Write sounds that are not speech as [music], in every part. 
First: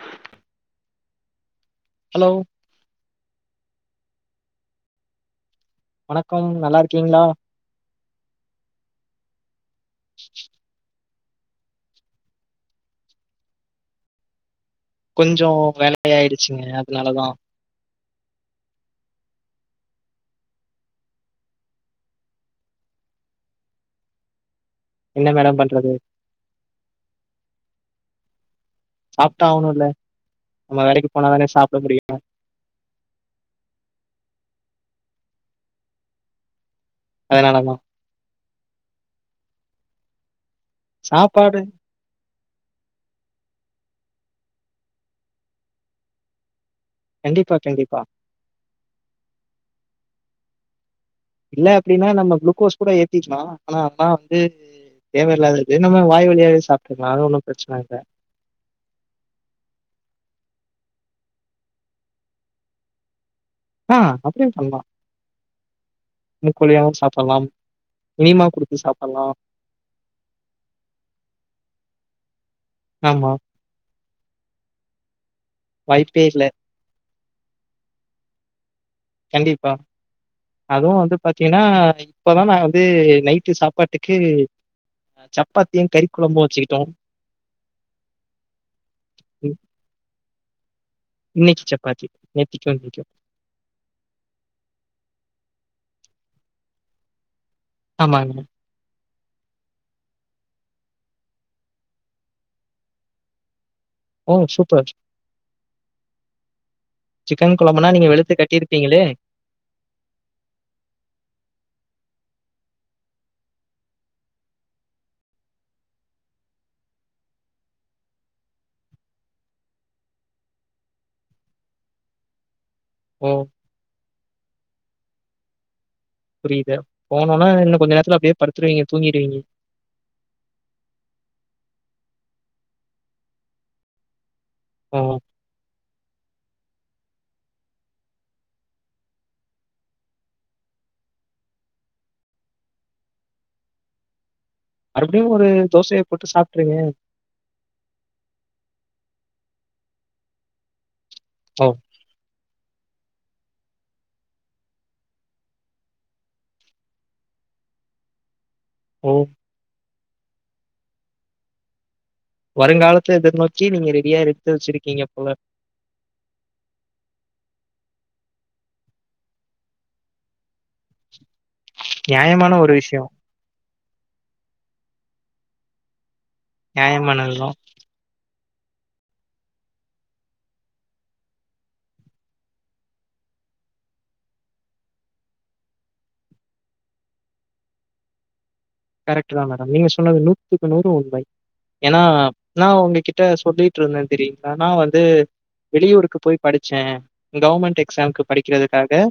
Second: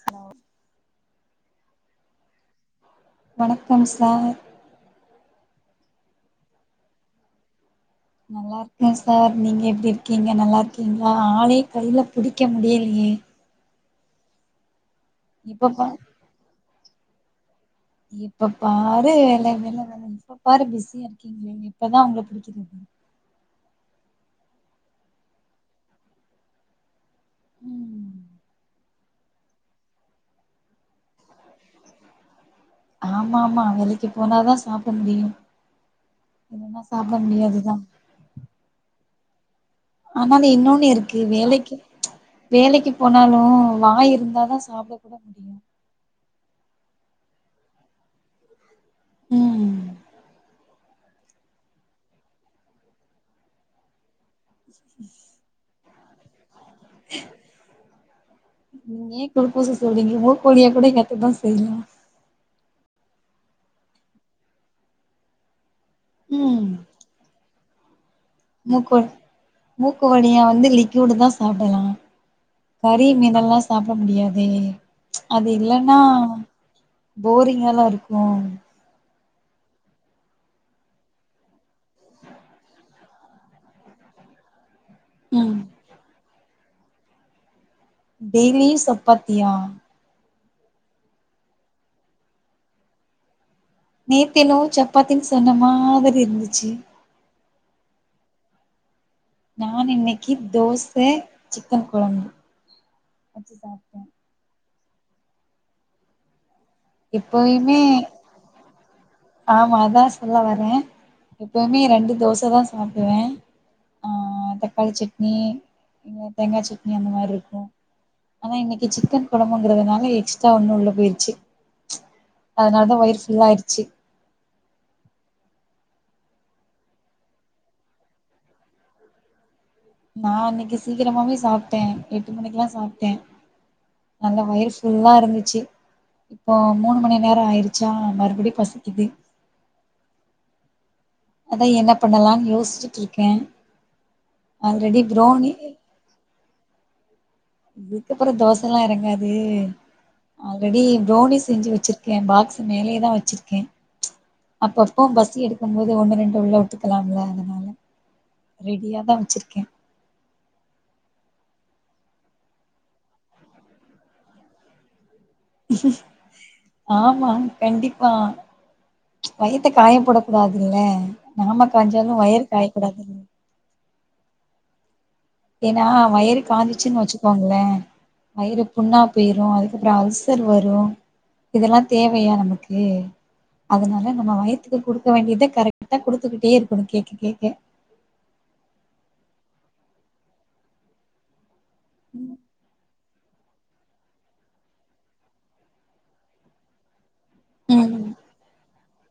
சலோ hello வணக்கம் sir வணக்கம் நல்லா இருக்கீங்களா நல்லா இருக்கே சார் நீங்க இருக்கீங்க நல்லா இருக்கீங்க ஆலே கைல புடிக்க முடியலையே கொஞ்சோ எப்ப பா வேலையாயிடுச்சுங்க அதுனால தா எப்ப பாரு வேல வேல வேல எப்ப பாரு பிஸியா இருக்கீங்ளே எப்பதா உங்கல புடிக்றது என்ன மேடம் பண்றது உம் சாப்ட்டாவுணு இல்ல நம்ம வேலைக்கு போனாதானே சாப்ட முடியு ஆமா ஆமா வேலைக்கு போனாதா சாப்ட முடியு இல்லனா சாப்ட அதனாலதா. முடியாதுதா ஆமாங் இன்னொன்னு இருக்கு சாப்பாடு வேலைக்கு வேலைக்கு போனாலு வாய் இருந்தாதா சாப்ட கூட முடியு கண்டிப்பா கண்டிப்பா ம் ம் இல்ல அப்டின்னா நம்ம க்ளுக்கோஸ் கூட ஏத்திக்கலா ஆனா [unintelligible] அது தேவயில்லாதது நம்ம வாய் வழியாவே சாப்ட்டுக்கலா அது ஒன்னு பெரச்சன இல்ல நீங்க தா செய்லா ஆ அப்டியு பண்லா ம் மூக்குவலியாவு சாப்புட்லா மூக்கு மூக்கு வழியா வந்து லிக்யூடுதா சாப்புட்லா கறி ஆமா மீனெல்லா சாப்ட முடியாது தே அது இல்லன்னா வாய்ப்பே இல்ல போரிங்கால்ல இருக்கு கண்டிப்பா அதுவு வந்து பாத்தீங்கன்னா ஆ இப்பதா நா வந்து நைட்டு சாப்பாட்டுக்கு ம் சப்பாத்தியு கறி கொழம்பு [unintelligible] டெய்லியு சப்பாத்தியா இன்னைக்கு சப்பாத்தி நேத்திக்கு இன்னைக்கு நேத்தென்னவோ சப்பாத்தின்னு சொன்ன மாதிரி இருந்துச்சு ஆமாங்க நான் இன்னைக்கு தோச சிக்கன் கொழம்பு வச்சு சாப்ட்டே ஓ சூப்பர் சிக்கன் எப்பயுமே கொழம்புன்னா நீங்க வெளுத்து கட்டிருப்பீங்களே ஆமா அதா சொல்ல வரே எப்பவுமே ரெண்டு தோச தா சாப்டுவே ஆ தக்காளி சட்னி தேங்காய் சட்னி அந்த மாதிரி இருக்கு ஆனா இன்னைக்கு சிக்கன் கொழம்புங்கிறதுனால எக்ஸ்ட்ரா ஒன்னு உள்ள போயிருச்சு அதனால தா வயிற ஓ! ஃபுல்லா ஆயிடுச்சு புரியுது போனோன்ன இன்னு கொஞ்ச நேரத்துல அப்படியே படுத்துருவீங்க தூங்கிடுவீங்க நா இன்னைக்கு சீக்கிரமாவே சாப்ட்டே எட்டு மணிக்கெல்லா சாப்ட்டே நல்ல வயிற ஓ! ஃபுல்லா இருந்துச்சு இப்போ மூணு மணி நேரம் ஆயிடுச்சா மறுபடியு பசிக்குது அதா என்ன பண்ணலாம்னு யோசிச்சுட்டுருக்கே மறுபடியு ஒரு தோசைய போட்டு சாப் றிங்க இதுக்கப்பற தோசைல்லா எறங்காது ஆல்ரெடி தோனி ஓ! செஞ்சு வெச்சிருக்கே பாக்ஸ் மேலேதா வெச்சிருக்கே அப்பப்ப பசி எடுக்கும் போது ஒண்ணு ரெண்டு உள்ள உட்டுக்கலாம்ல அதனால ஓ! ரெடியாதா வெச்சிருக்கே வருங்காலத்த எதிர்நோக்கி நீங்க ரெடியா எடுத்து வெச்சிருக்கிங்க போல ஆமா கண்டிப்பா வயித்த காய போட கூடாதுல்ல நாம காஞ்சாலு வயிறு நியாயமான ஒரு விஷயம். காயக்கூடாதுல் ஏனா வயறு காஞ்ச்சுச்சுன் நியாயமானதுதான். வச்சுக்கோங்களே வயிறு புண்ணா போயிரு அதுக்கப்புற அல்சர் வரு இதெல்லா தேவையா நமக்கு அதனால நம்ம வயித்துக்கு குடுக்க வேண்டியத கரெக்டா குடுத்துக்கிட்டே இருக்கணு கேக்க கேக்க கரெக்ட்டுதா மேடம் நீங்க சொன்னது நூத்துக்கு நூறு உண்மை ஏனா நா உங்க கி ட்ட சொல்லிட்ருந்த தெரியுங்ளா நா வந்து வெளியூருக்கு போய் படிச்ச கவர்மெண்ட் ம் எக்ஸாம்க்கு படிக்கிறதுக்காக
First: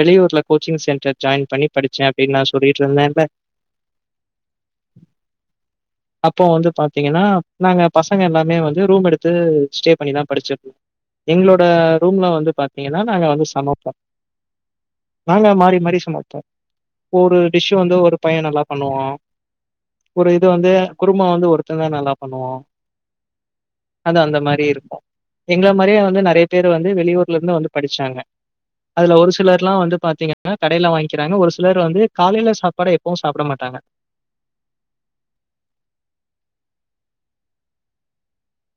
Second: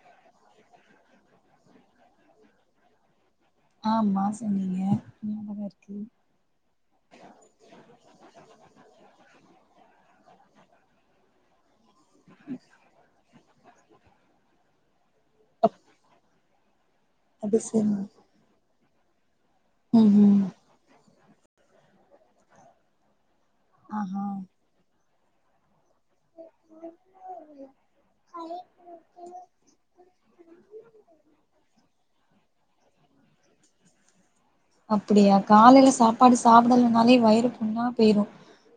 வெளியூர்ல கோச்சிங் சென் டர்ல ஜாயின் பண்ணி படிச்சே அப்டின் நா சொல்லிட்ருந்தேன்ல ஆமா சொன்னீங்க ஞாபகோ இருக்கு அப்ப வந்து பாத்திங்கனா நாங்க பசங்க எல்லாமே வந்து ரூம் எடுத்து ஸ்டே பண்ணிதா படிச்சது எங்ளோட ரூம்ல வந்து பாத்திங்கனா நாங்க வந்து சமப்போ நாங்க மாறி மாறி சமப்போ ஒரு அது டிஷ் சரி வந்து ஒரு பைய நல்லா பண்ணுவோ ம் ஒரு ம் இது வந்து குருமா வந்து ஒருத்தந்தா நல்லா பண்ணுவோ அது ஆஹா அந்த மாரி இருக்கு எங்க ள மாரியே வந்து நெறைய பேர் வந்து வெளியூர்ல இருந்து வந்து படிச்சாங்க அதுல ஒரு சிலர்லா வந்து பாத்திங்கன்னா கடைல வாங்க்கிறங்க ஒரு சிலர் வந்து காலைல சாப் பாடு எப்பவு சாப்ட மாட் டாங்க அப்படியா காலைல சாப்பாடு சாப்படலனாலே வயிறு புண்ணா போயுரு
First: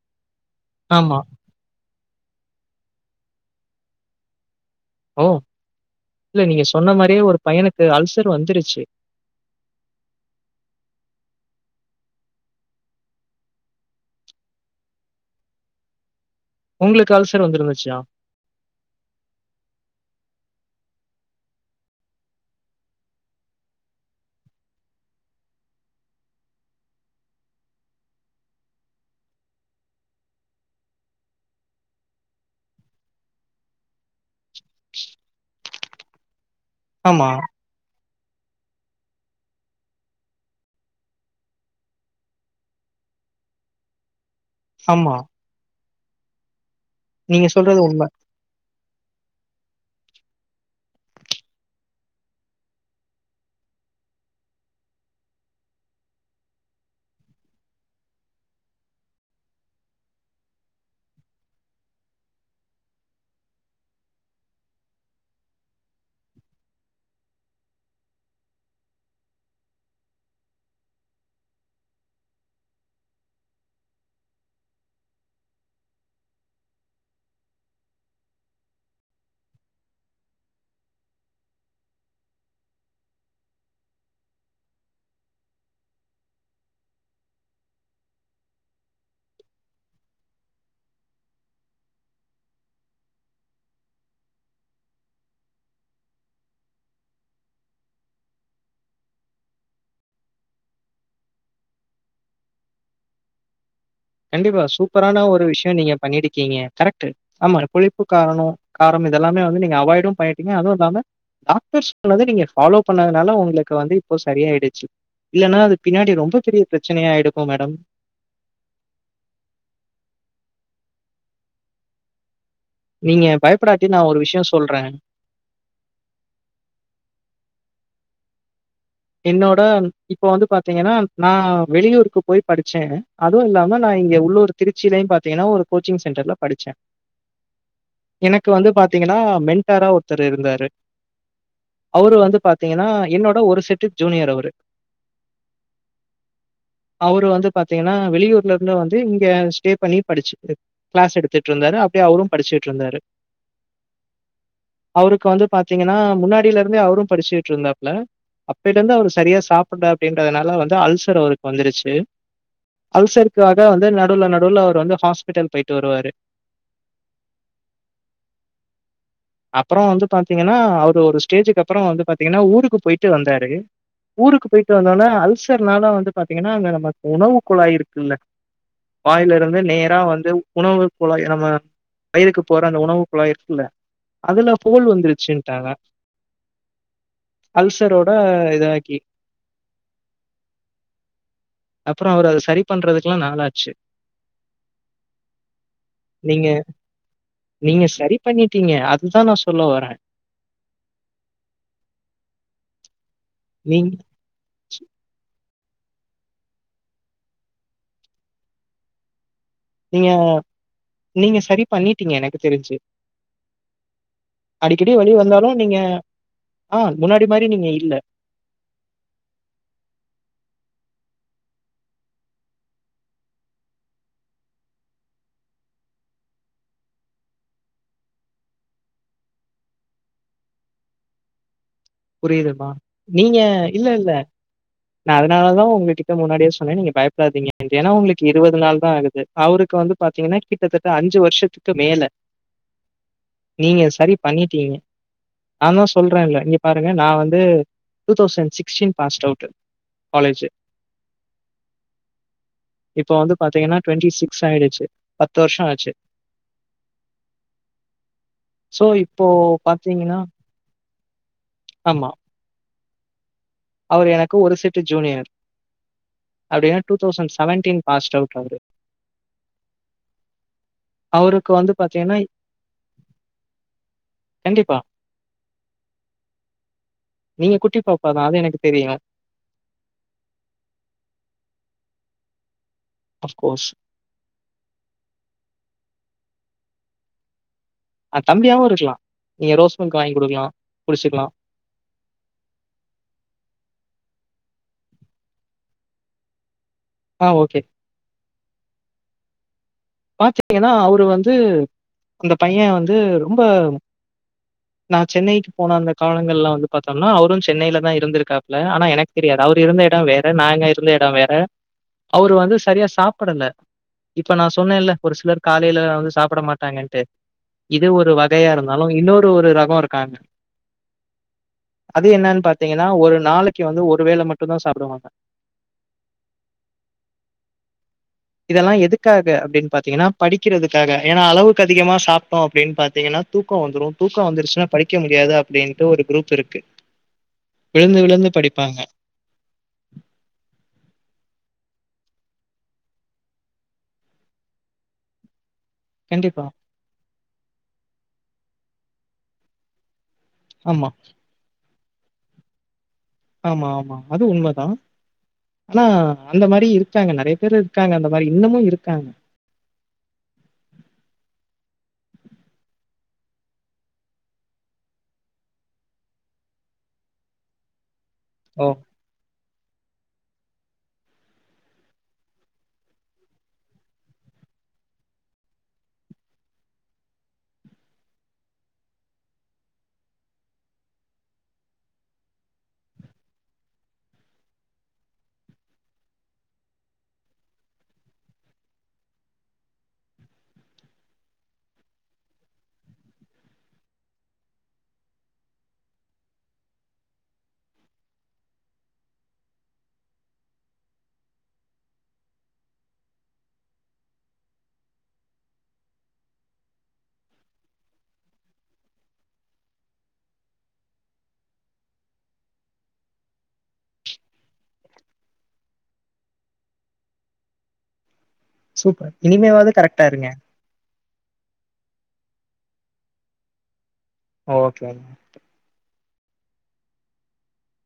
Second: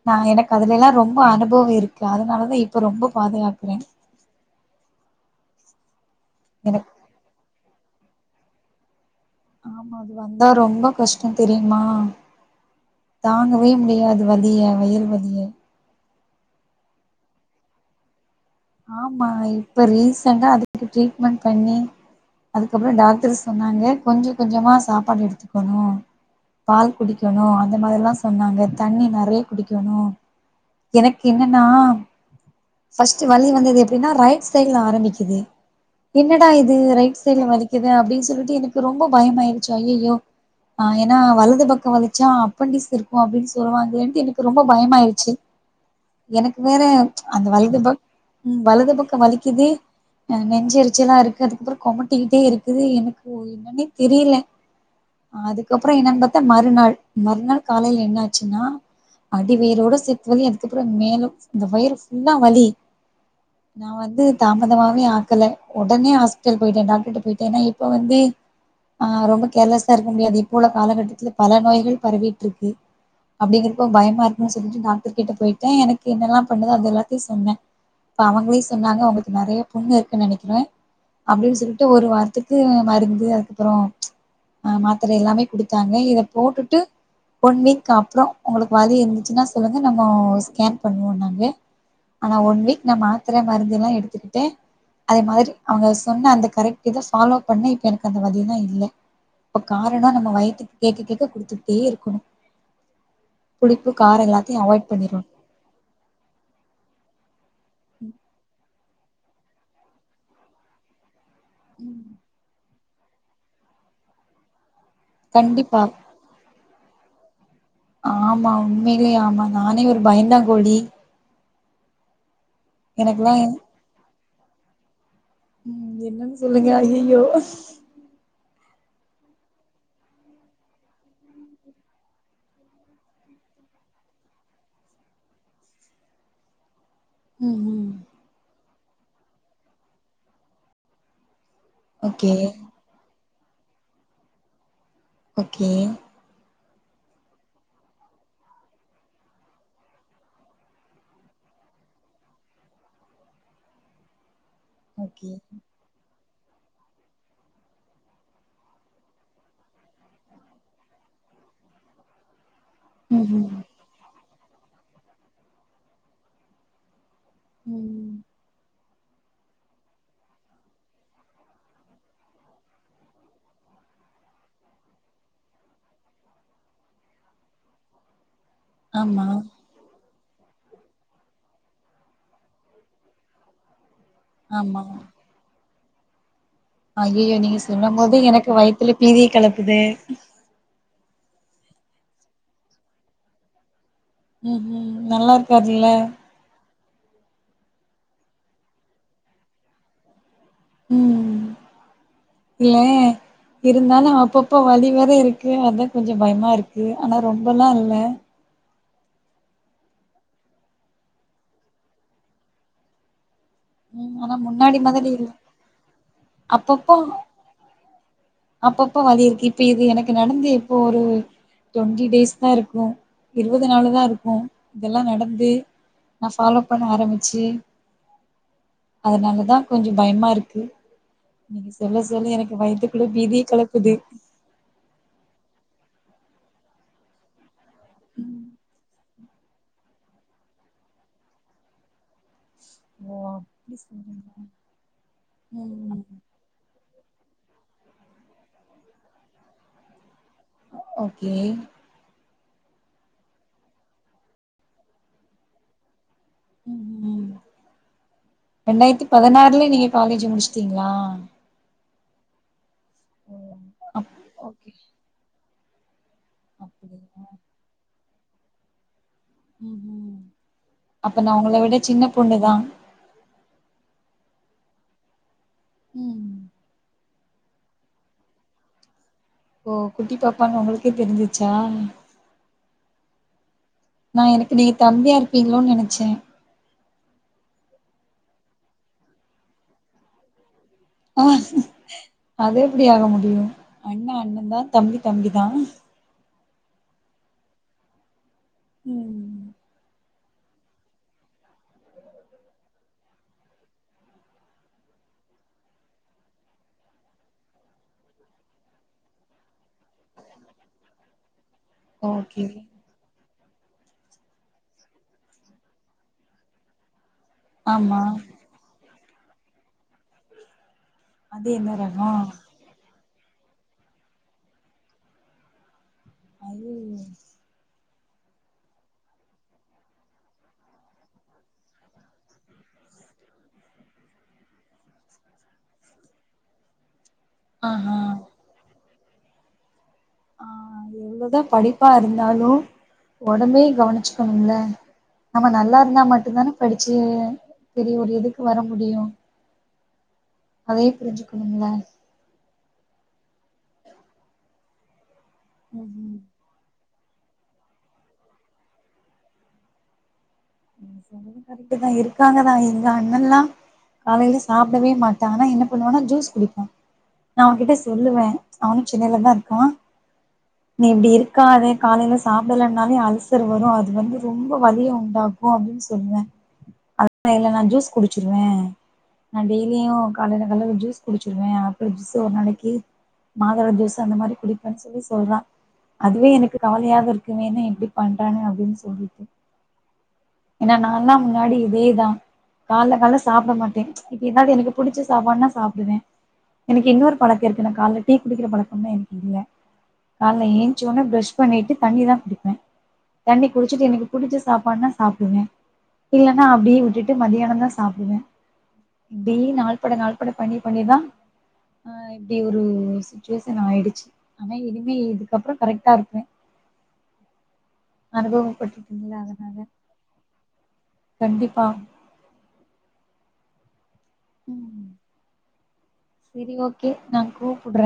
நா எனக் கு அதுலெலா ஆமா. ரொம்ப அனுபவ இருக் கு அதனாலதா இப்ப ரொம்ப பாதுகாக்கறே ஓ இல்ல நீங்க எனக்கு சொன்ன மாரியே ஒரு பையனுக் அல்சர் வந்துருச்சு ஆமா அது வந்தா ரொம்ப கஷ்டம் தெரியுமா தாங்கவே முடியாது வலிய வயறு வலிய உங்களுக்கு அல்சர் வந்திருந்துச்சியா ஆமா இப்ப ரீசென்டா அதுக்கு ட்ரீட்மெண்ட் பண்ணி அதுக்கப்புறம் டாக்டர் சொன்னாங்க கொஞ்சம் கொஞ்சமா சாப்பாடு எடுத்துக்கணும் பால் குடிக்கணும் அந்த மாதிரில்லாம் சொன்னாங்க தண்ணி நிறைய குடிக்கணும் எனக்கு என்னன்னா பர்ஸ்ட் வலி வந்தது எப்படின்னா ரைட் சைட்ல ஆரம்பிக்குது என்ன ஆ இது ரைட் ஆமா, சைடல வலிக்குது அப்படின் சொல்லிட்டு எனக்கு ரொம்ப பயம்மாயிருச்சு ஐயோ ஆஹ் ஏனா வலது பக்கம் வழிச்சா அப்பண்டிஸ் இருக்கும் அப்படின்னு சொல்லுவாங்க எனக்கு ரொம்ப ஆமா. பயமாயிடுச்சு எனக்கு வேற அந்த நீங்க வலது சொல்றது ப உண்ம. உம் வலது பக்கம் வலிக்குது ஹ் நெஞ்சரிச்சு எல்லாம் இருக்கு அதுக்கப்புறம் குமட்டிக்கிட்டே இருக்குது எனக்கு என்னன்னே தெரியல அதுக்கப்புறம் என்னன்னு பாத்தா மறுநாள் மறுநாள் காலையில என்ன ஆச்சுன்னா அடிவயறோட சேத்து வலி அதுக்கப்புறம் மேலும் இந்த வயிறு வலி நான் வந்து தாமதமாவே ஆக்கலை ஒடனே ஹாஸ்பிட்டல் போயிட்டேன் டாக்டர் கிட்ட போயிட்டேன் ஏன்னா இப்ப வந்து ஆஹ் ரொம்ப கேர்லெஸ்ஸா இருக்க முடியாது இப்போ உள்ள காலகட்டத்துல பல நோய்கள் பரவிட்டு இருக்கு அப்படிங்கிறப்போ பயமா இருக்குன்னு சொல்லிட்டு டாக்டர் கிட்ட போயிட்டேன் எனக்கு என்னெல்லாம் பண்ணுதோ அதெல்லாம் சொன்ன அவங்களையும் சொன்னாங்க ஒங்களுக்கு நிறைய புண்ணு இருக்குன்னு நினைக்கிறேன் அப்டின்னு சொல்லிட்டு ஒரு வாரத்துக்கு மருந்து அதுக்கப்புறம்ஹ் மாத்திர எல்லாமே குடுத்தாங்க இத போட்டுட்டு ஒன் வீக் அப்புறம் உங்களுக்கு வலி இருந்துச்சுன்னா சொல்லுங்க நம்ம ஸ்கேன் பண்ணுவோம்ங்க ஆனா ஒன் வீக் நான் மாத்திர மருந்து எல்லாம் எடுத்துக்கிட்டேன் அதே மாதிரி அவுங்க சொன்ன அந்த கரெக்ட் இதை ஃபாலோ பண்ண இப்ப எனக்கு அந்த வலிலா இல்ல இப்ப காரணம் நம்ம வயத்துக்கு கேட்க கேட்க குடுத்துட்டே இருக்கணும் கண்டிப்பா சூப்பரான ஒரு விஷயம் நீங்க பண்ணிருக்கீங்க கரெக்ட் ஆமா புழிப்பு காரம் காரம் இதெல்லாமே வந்து நீங்க அவாய்டும் பண்ணிட்டீங்க அதுவும் இல்லாம டாக்டர் சொன்னத நீங்க பாலோ பண்ணதுனால உங்களுக்கு வந்து இப்போ சரியாயிடுச்சு இல்லன்னா அது கண்டிப்பா பின்னாடி ரொம்ப பெரிய பிரச்சனையாயடுக்கும் மேடம் ஆமா உண்மையிலே ஆமா நானே ஒரு பயந்தா கோழி நீங்க பயப்படாட்டி நா ஒரு விஷய ஷய சொல்ற உம் என்னன்னு சொல்லுங்க ஐயையோ என்னோட இப்ப வந்து பாத்தீங்கன்னா நா வெளியூருக்கு போய் படிச்ச அதுவு இல்லாம நா இங்க உள்ளூர் திருச்சிலயு பாத்தீங்கன்னா ஒரு கோச்சிங் சென்டர்ல படிச்ச உம் உம் இப்ப வந்து பாத்தீங்கன்னா மென்டாரா ஒருத்தரு இருந்தாரு அவரு ஓகே வந்து பாத்தீங்கன்னா என்னோட த ஒரு செட் டு ஜூனியர் அவரு ஓகே அவரு வந்து பாத்தீங்கன்னா வெளியூர்ல இருந்து வந்து இங்க ஸ்டே பண்ணி படிச்சு கிளாஸ் எடுத்துட்டு இருந்தாரு அப்டியே அவரு படிச்சுட்டு இருந்தாரு அவருக்கு ஓகே வந்து பாத்தீங்கன்னா முன்னாடி அப்பையில இருந்தே அவரு படிச்சுட்டு இருந்தாப்ல போய்ட்டு வந்து அவரு செரியா சாப்டல அப்படின்றதுனால வந்து அல்சர் அவருக்கு வந்துருச்சு ம் ம் அல்சருக்காக வந்து நடுவுல நடு டுல அவர் வந்து ஹாஸ்பிட்டல் போயிட்டு வருவாரு உம் அப்றோவந்து பாத்தீங்கன்னா அவரு ஒரு ஸ்டேஜுக்கு அப்றோ வந்து பாத்தீங்கன்னா ஊருக்கு போயிட்டு வந்தாரு ஊருக்கு போயிட்டு வந்தோனே அல்சர்னால வந்து பாத்தீங்கன்னா அங்க நமக்கு உணவு குழாய் இருக்குல்ல ஆமா வாயில இருந்து நேரா வந் உணவு குழாய் நம்ம வயிருக்கு போற அந்த உணவு குழாய் இருக்குல்ல அதுல ஆமா ஹோல் வந்துருச்சுட்டாங்க ஐயையோ நீங்க சொல்லு போது எனக்கு வயத்துல இதாக்கி. பீதிய கலப்புதே அப்றோ அவரு அத செரி பண்றதுக்குெல்லா நாளாச்சு உம் உம் நல்லா இருக்காருல்ல நீங்க நீங்க செரி பண்ணிட்டீங்க அதுதா நா சொல்ல வர உம் இல்ல நீங் இருந்தாலு அப்பப்ப வழி வேற இருக்கு க்கு அதா கொஞ்சோ பயமா இருக்கு ஆனா ரொம்பல்லா இல்ல நீங்க நீங்க செரி பண்ணிட்டீங்க எனக்கு தெரிஞ்சு ம் ஆனா முன்னாடி அடிக்கடி மாதிரி வலி இல்ல வந்தாலு நீங்க ஆஹ் அப்பப்போ முன்னாடி மாரி நீங்க இல்ல அப்பப்ப வழி இருக்கு இப்ப இது எனக்கு நடந்து இப்போ ஒரு டுவெண்டி டேஸ் தா இருக்கு இருபது நால் தா இருக்கு இதெல்லா நடந்து நா ஃபாலோ பண்ண ஆரம்பிச்சு அதனாலதா கொஞ்சோ பயமா இருக்கு சொல்ல சொல்ல எனக்கு புரியுதுமா? வயத்து நீங்க இல்ல இல்ல நா அதனாலதா உங்ககிட்ட முன்னாடியே சொன்ன நீங்க பயப்படாதீங்க ஏனா உங்களுக்கு இருவது நாள் தா ஆகுது அவருக்கு வந்து பாத்தீங்கன்னா கிட்டத்தட்ட அஞ்சு வருஷத்துக்கு மேல ஓ அப்டி நீங்க சரி சொல்றீங்களா பண்ணிட்டீங்க நா தான் ம் சொல்றேல ஏங்க நா வந்து two thousand sixteen passed out college. Okay இப்ப வந்து பாத்தீங்கன்னா டூண்டி சிக்ஸ் ஆயிடுச்சு பத்து வருஷோ ஆச்சு ம் ம் ஸோ, ரெண்டாயிரத்தி இப்போ பதினாறுலே நீங்க பார்த்தீங்கன்னா காலேஜ் முடிச்சுட்டீங்களா ஆமா ஓ! அவர் அப் எனக்கு ஒரு ஓகே செட் ஜூனியர் அப்படின்னா டூ அப்டியா தௌசண் செவேண்டின் பாஸ்ட் அவுட்டு அவரு ம் ம் அப்ப நா அவருக்கு உங்கள வந்து விட சின்ன பார்த்தீங்கன்னா பொண்ணுதா கண்டிப்பா ம் நீங்க குட்டி பாப்பாதா அது எனக்கு தெரியு ஓ குட்டி பாப்பான்னு உங்களுக்கே தெரிச்சுருச்சா அஃப்கோஸ் நா எனக்கு நீங்க தம்பியா இருப்பீங்ளோனு நெனச்சே ஆ தம்பியாவுருக்கலா நீங்க ரோஸ் மில்க் வாங்கி குடுக்கலா ஓ அது எப்டி ஆக முடியும அண்ணா அண்ணாதா தா தம்பி தம்பி தா ஆ ஓகே ம் பாத்துட்டீங்னா அவரு வந்து அந்த பையன் வந்து ரொம்ப நா சென்னைக்கு போன அந்த காலங்கள்லா வந்து பாத்தம்னா அவரு சென்னைலதா இருந்துருக்காப்புல ஆனா எனக்கு தெரியாது அவரு இருந்த எடோ வேற நாங்கருந்த எடோ வேற அவரு ஓகே வந்து சரியா சாப்படல இப்ப நா சொன் சொன்னேல ஒரு சிலர் காலைல வந்து சாப்ட மாட்டாங்கன்ட்டு இது ஆமா ஒரு வகையாருந்தாலு இன்னொரு ஒரு ரகொ இருக்காங்க அது என்ன அது ரகோ என்னன் பாத்தீங்கனா ஒரு நாளைக்கு வந்து ஒரு வேள மட்டு தா சாப்டுவாங்க [unintelligible] இதுதெல்லா எதுக்காக அப்டின் பாத்தீங்னா படிக்கறதுக்காக ஏனா அளவுக்கு அதிகமா சாப்ட்டோ அப்டின் பாத்தீங்னா தூக்கொ வந்துடு தூக்கொ வந்துருச்சுனா படிக்க முடியாது அப்டின்ட்டு ஒரு குரூப் இருக்கு ஆஹா விழுந்து விழுந்து படிப்பாங்க [inaudible] அதான் படிப்பாருந்தாலு ஒடம்பயு கவனிச்சுக்கணும்ல நம்ம நல்லாருந்தா மட்டு கண்டிப்பா தானே படிச்சு சரி ஒரு இதுக்கு வர முடியு ஆமா அதயு புரிஞ்சுக்கணும்ல ஆமா ஆமா அது உண்மதா ஆனா ம் ம் அந்த மாரி இருக் க்காங்க நறைய பேரு இருக்காங்க அந்த மாரி இன்னமு இருக்காங்க கரட்டு தா இருக்காங்க தா எங்க அண்ணலா காலைல சாப்டவே மாட்டாங்க ஆனா என்ன பண்ணுவாங்க ஜுஸ் குடிப்பாங்க நா அவங்கிட்ட சொல்லுவே ஓ அவனு சென்னைல தா இருக்கா நீ இப்டி இருக்காதே காலைல சாப்டலனாலே அல்சர் வரும் அது வந்து ரொம்ப வலிய உண்டாக்கு கு அப்டின் சொல்லுவே அதுக்கு இல்ல நா ஜூஸ் குடிச்சிருவே நா டெய்லியு காலைல காலைல ஒரு ஜூஸ் குடிச்சிருவே ஆப்பிள் ஜூஸ் ஒரு நாளைக்கு மாதுள ஜூஸ் அந்த மாரி குடிப்பன் சொல்லி சொல்றா அதுவே எனக்கு கவலையாக இருக்கு இவ என்ன இப்டி பண்றா அப்டின் சொல்லிட்டு ஏனா நா லா முன்னாடி இதேதா கால்ல கால்ல சாப்ட மாட்டே இப்ப எதாது எனக்கு புடிச்ச சாப்பாடுனா சாப்டுவே எனக்கு இன்னொரு பழக்கொ இருக்கு எனக்கு கால்ல டீ குடிக்கிற பழக்கமே எனக்கு இல்ல கால்ல ஏன்ச்ச ஒன்னே ப பிரஷ் பண்ணிட்டு தண்ணி தா குடிப்பே தண்ணி குடிச்சுட்டு எனக்கு புடிச்ச சாப்பாடுனா சாப்டுவே இல்லனா அப்டியே விட்டுட்டு மதியான தா சாப்டுவே இப்டி நாள் பட நாள் பட பண்ணி பண்ணிதா ஆ இப்டி ஒரு சுச்சுவேஷன் ஆயிடுச்சு ஆனா இனிமே இதுக்கப்ற கரெக்டா இருப்பே சூப்பர் அனுபவப்பட்டுட்டேன்ல அதனால இனிமேவாது கரெக்டாருங்க கண்டிப்பா ஓகே சரி ஓகே நா கூப்புட்ற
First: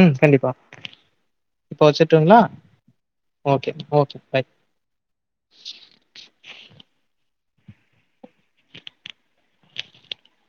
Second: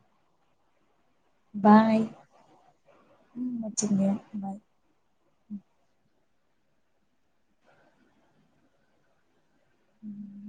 ம் கண்டிப்பா இப்ப பாய் வச்சுட்டுங்ளா ம் ஓகே வச்சுருங்க ஓகே பாய் உம்